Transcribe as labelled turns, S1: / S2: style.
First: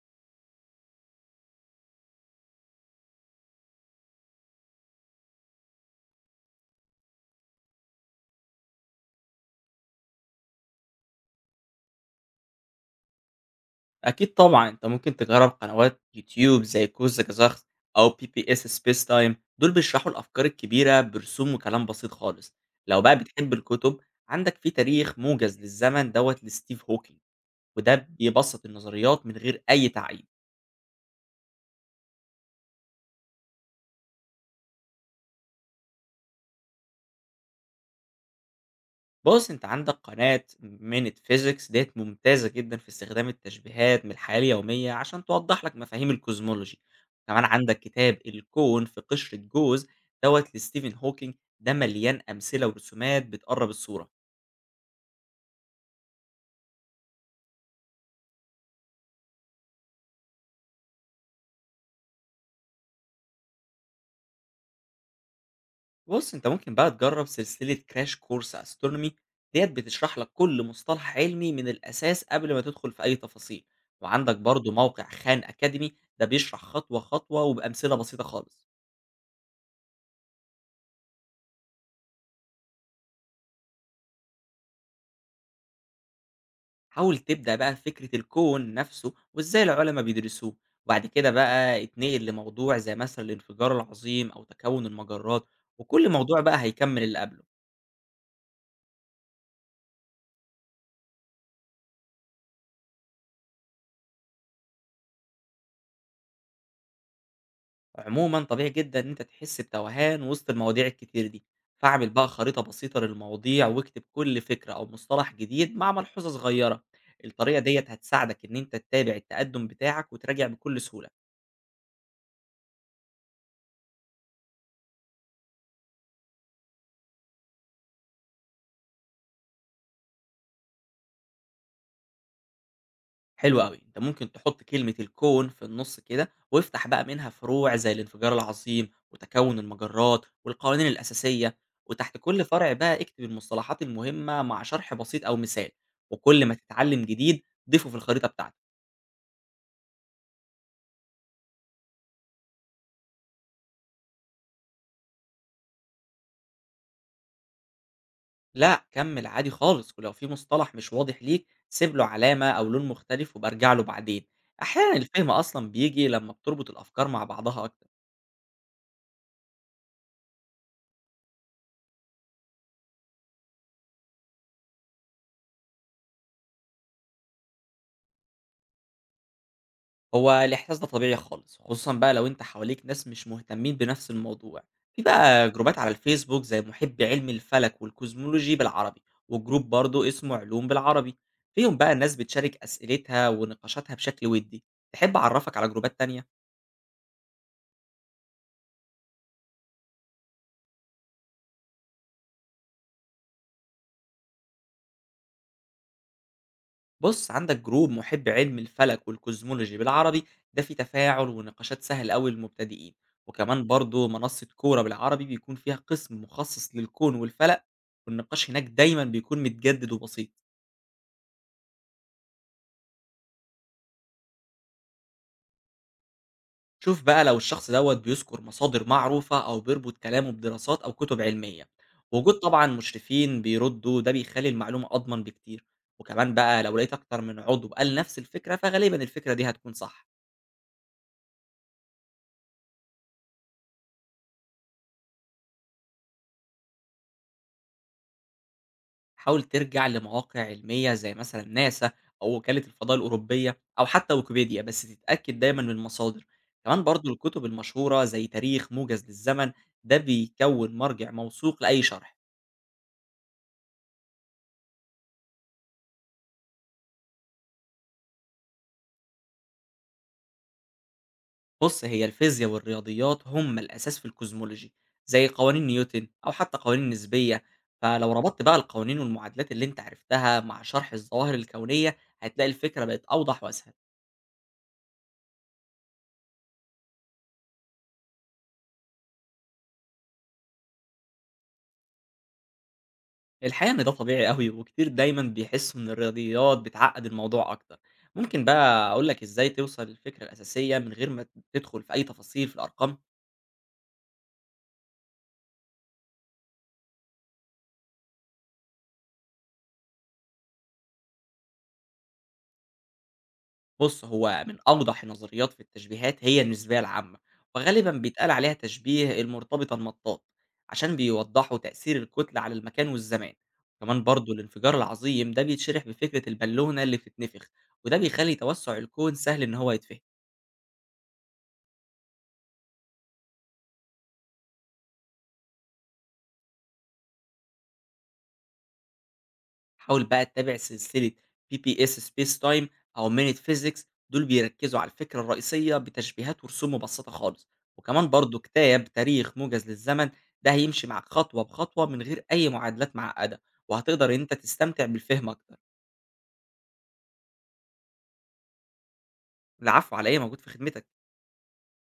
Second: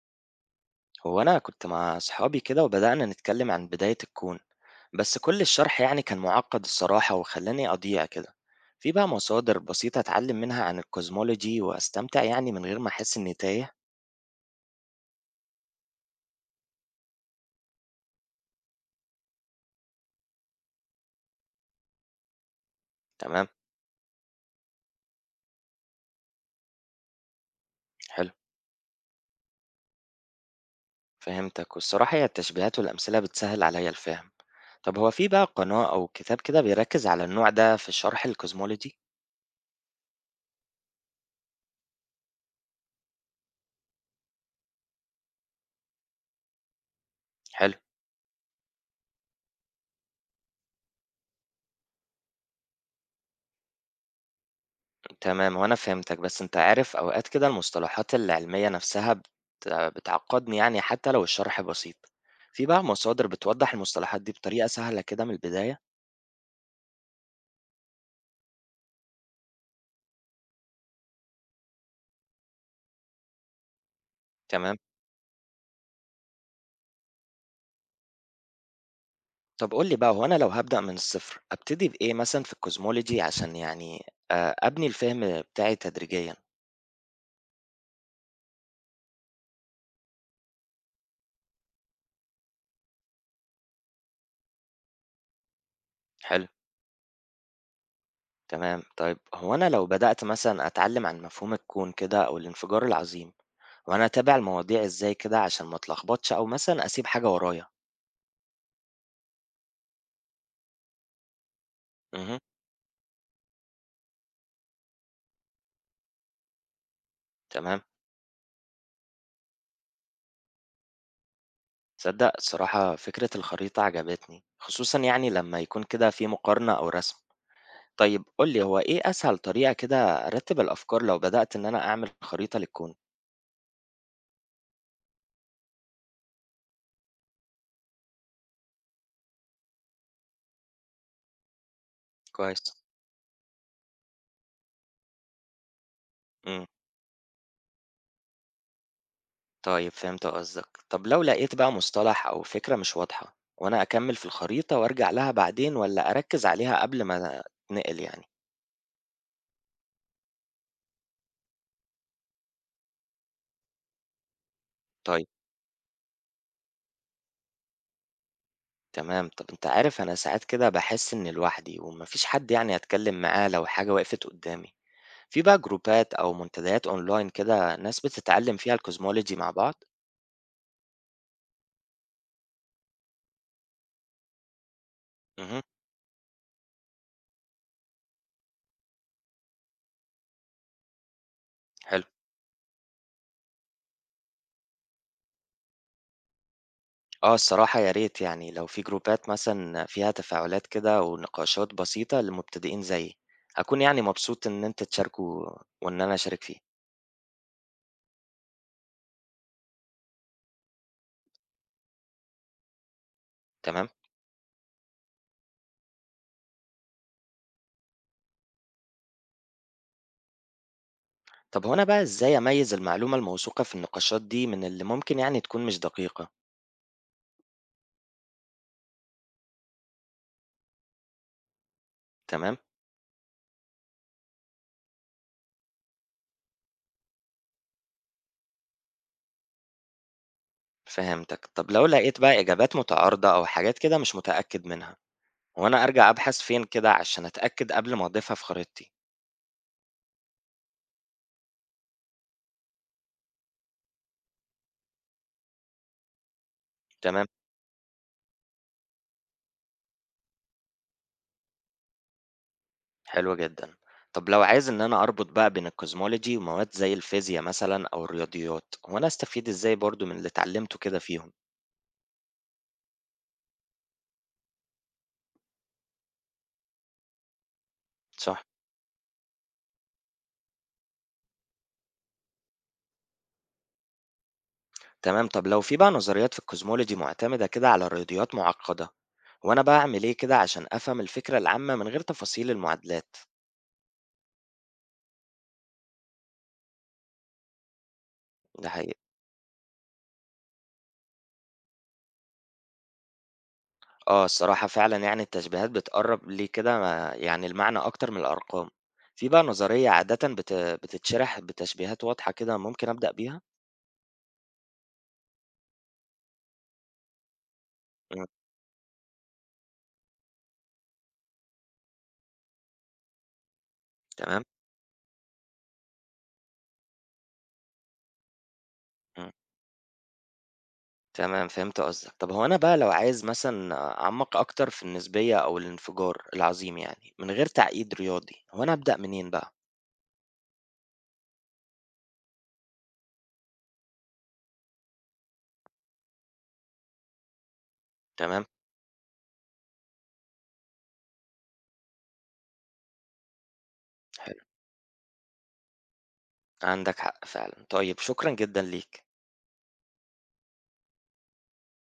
S1: هو أنا كنت مع أصحابي كده وبدأنا نتكلم عن بداية الكون. بس كل الشرح يعني كان معقد الصراحة وخلاني أضيع كده. في بقى مصادر بسيطة أتعلم منها عن الكوزمولوجي وأستمتع يعني من غير ما أحس إني تايه؟
S2: أكيد طبعًا، أنت ممكن تجرّب قنوات يوتيوب زي قوس قزاقز أو PBS Space Time، دول بيشرحوا الأفكار الكبيرة برسوم وكلام بسيط خالص. لو بقى
S1: تمام.
S2: بتحب الكتب، عندك في تاريخ موجز للزمن دوّة لستيف هوكينج، وده
S1: حلو.
S2: بيبسط النظريات من غير أي تعقيد.
S1: فهمتك، والصراحة هي التشبيهات والأمثلة بتسهل عليا الفهم. طب هو في بقى قناة أو كتاب كده بيركز على النوع ده في شرح الكوزمولوجي؟
S2: بُص، أنت عندك قناة Minute Physics ديّة ممتازة جدًا في استخدام التشبيهات من الحياة اليومية عشان توضّح لك مفاهيم الcosmology. كمان
S1: حلو.
S2: عندك كتاب الكون في قشرة جوز دوّة لستيفن هوكينج، ده مليان أمثلة ورسومات بتقرّب الصورة.
S1: تمام، هو أنا فهمتك، بس أنت عارف أوقات كده المصطلحات العلمية نفسها بتعقّدني يعني حتى لو الشرح بسيط. في بقى مصادر بتوضّح المصطلحات دي بطريقة سهلة كده من البداية؟
S2: بُص، أنت ممكن بقى تجرّب سلسلة Crash Course Astronomy، ديّة بتشرح لك كل مصطلح علمي من الأساس قبل ما تدخل في أي تفاصيل، وعندك برضه
S1: تمام،
S2: موقع Khan Academy، ده بيشرح خطوة، خطوة وبأمثلة بسيطة خالص.
S1: طب قُل لي بقى هو أنا لو هابدأ من الصفر، أبتدي بإيه مثلًا في الcosmology عشان يعني أبني الفهم بتاعي تدريجيًا؟
S2: حاول تبدأ بقى بفكرة الكون نفسه وإزاي العلماء بيدرسوه، وبعد كده بقى اتنقل لموضوع زي مثلا الانفجار العظيم أو تكون المجرات، وكل موضوع
S1: حلو.
S2: بقى هيكمل اللي قبله.
S1: تمام، طيب هو أنا لو بدأت مثلًا أتعلم عن مفهوم الكون كده أو الانفجار العظيم، هو أنا أتابع المواضيع إزاي كده عشان ما اتلخبطش أو مثلًا أسيب حاجة ورايا؟
S2: عموما طبيعي جدا إن أنت تحس بتوهان وسط المواضيع الكتير دي، فاعمل بقى
S1: اهم.
S2: خريطة بسيطة للمواضيع واكتب كل فكرة أو مصطلح جديد مع ملحوظة صغيرة. الطريقة
S1: تمام.
S2: ديت هتساعدك إن أنت تتابع التقدم بتاعك وتراجع بكل سهولة.
S1: تصدق الصراحة فكرة الخريطة عجبتني، خصوصا يعني لما يكون كده في مقارنة أو رسم. طيب قولي هو إيه أسهل طريقة كده أرتب الأفكار لو بدأت إن أنا أعمل خريطة للكون؟
S2: حلو أوي، أنت ممكن تحط كلمة الكون في النص كده، وافتح بقى منها فروع زي الانفجار العظيم، وتكون المجرات، والقوانين الأساسية، وتحت كل فرع
S1: كويس.
S2: بقى اكتب المصطلحات المهمة مع شرح بسيط أو مثال، وكل ما
S1: امم
S2: تتعلم جديد ضيفه في الخريطة بتاعتك.
S1: طيب فهمت قصدك. طب لو لقيت بقى مصطلح أو فكرة مش واضحة وأنا أكمل في الخريطة وأرجع لها بعدين ولا أركز عليها قبل ما أتنقل يعني؟
S2: لأ كمل عادي خالص، ولو في مصطلح مش واضح ليك سيب له علامة أو لون مختلف وابقى ارجع له بعدين، أحيانًا
S1: طيب.
S2: الفهم أصلًا بيجي لما بتربط الأفكار مع بعضها أكتر.
S1: تمام، طب أنت عارف أنا ساعات كده بحس إني لوحدي ومفيش حد يعني أتكلم معاه لو حاجة وقفت قدامي. في بقى جروبات أو منتديات أونلاين كده ناس بتتعلم فيها الكوزمولوجي مع بعض؟
S2: هو الإحساس ده طبيعي خالص، خصوصًا بقى لو أنت حواليك ناس مش مهتمين بنفس الموضوع. في بقى
S1: اهم.
S2: جروبات على الفيسبوك زي محبي علم الفلك والكوزمولوجي بالعربي، وجروب برضه اسمه علوم بالعربي، فيهم بقى
S1: حلو.
S2: الناس بتشارك أسئلتها ونقاشاتها بشكل ودي. تحب أعرفك على جروبات تانية؟
S1: آه الصراحة يا ريت، يعني لو في جروبات مثلا فيها تفاعلات كده ونقاشات بسيطة للمبتدئين زيي، هكون يعني مبسوط إن أنت تشاركه وإن أنا أشارك فيه.
S2: بُص، عندك جروب محبي علم الفلك والكوزمولوجي بالعربي، ده فيه تفاعل ونقاشات سهلة أوي للمبتدئين، وكمان
S1: تمام؟
S2: برضه منصة كورة بالعربي بيكون فيها قسم مخصص للكون والفلك، والنقاش هناك دايمًا بيكون متجدد وبسيط.
S1: طب هو أنا بقى إزاي أميز المعلومة الموثوقة في النقاشات دي من اللي ممكن يعني تكون مش دقيقة؟
S2: شوف بقى لو الشخص دوت بيذكر مصادر معروفة أو بيربط كلامه بدراسات أو كتب علمية، وجود
S1: تمام؟
S2: طبعا مشرفين بيردوا ده بيخلي المعلومة أضمن بكتير. وكمان بقى لو لقيت أكتر من عضو قال نفس الفكرة فغالبا الفكرة دي هتكون صح.
S1: فهمتك. طب لو لقيت بقى إجابات متعارضة أو حاجات كده مش متأكد منها، هو أنا أرجع أبحث فين كده عشان أتأكد قبل ما أضيفها في خريطتي؟
S2: حاول ترجع لمواقع علمية زي مثلا ناسا أو وكالة الفضاء الأوروبية أو حتى ويكيبيديا، بس تتأكد دايما من المصادر. كمان برضو
S1: تمام؟
S2: الكتب المشهورة زي تاريخ موجز للزمن، ده بيكون مرجع موثوق لأي شرح.
S1: حلو جدًا. طب لو عايز إن أنا أربط بقى بين الcosmology ومواد زي الفيزياء مثلًا أو الرياضيات، هو أنا أستفيد إزاي برضه من اللي اتعلمته كده فيهم؟
S2: بص، هي الفيزياء والرياضيات هما الأساس في الكوزمولوجي، زي قوانين نيوتن أو حتى قوانين النسبية، فلو ربطت
S1: صح.
S2: بقى القوانين والمعادلات اللي انت عرفتها مع شرح الظواهر الكونية، هتلاقي الفكرة بقت أوضح وأسهل.
S1: تمام. طب لو في بقى نظريات في الcosmology مُعتمدة كده على رياضيات مُعقدة، هو أنا بقى أعمل إيه كده عشان أفهم الفكرة العامة من غير تفاصيل المعادلات؟
S2: الحقيقة إن ده طبيعي قوي وكتير دايما بيحسوا إن الرياضيات بتعقد الموضوع أكتر. ممكن
S1: ده
S2: بقى
S1: حقيقي.
S2: أقولك إزاي توصل للفكرة الأساسية من غير ما تدخل في أي تفاصيل في الأرقام.
S1: آه، الصراحة فعلًا يعني التشبيهات بتقرّب لي كده ما يعني المعنى أكتر من الأرقام. في بقى نظرية عادةً بتتشرح بتشبيهات واضحة كده ممكن أبدأ بيها؟
S2: بُص، هو من أوضح النظريات في التشبيهات هي النسبية العامة، وغالبًا
S1: إمم.
S2: بيتقال عليها تشبيه المرتبطة المطاط، عشان بيوضحوا تأثير الكتلة على المكان والزمان. كمان برضه
S1: تمام.
S2: الانفجار العظيم ده بيتشرح بفكرة البالونة اللي بتتنفخ، وده بيخلي توسع الكون
S1: إمم.
S2: سهل إن هو يتفهم.
S1: تمام، فهمت قصدك. طب هو أنا بقى لو عايز مثلًا أعمّق أكتر في النسبية أو الانفجار العظيم يعني، من غير تعقيد رياضي، هو أنا أبدأ منين بقى؟
S2: حاول بقى تتابع سلسلة PPS Space Time أو Minute Physics، دول بيركزوا على الفكرة الرئيسية بتشبيهات ورسوم مبسطة خالص. وكمان برضو
S1: تمام.
S2: كتاب تاريخ موجز للزمن، ده هيمشي معاك خطوة بخطوة من غير أي معادلات معقدة، وهتقدر إن أنت
S1: حلو.
S2: تستمتع بالفهم أكتر.
S1: عندك حق فعلًا. طيب شكرًا جدًا ليك.
S2: العفو، على إيه، موجود في خدمتك.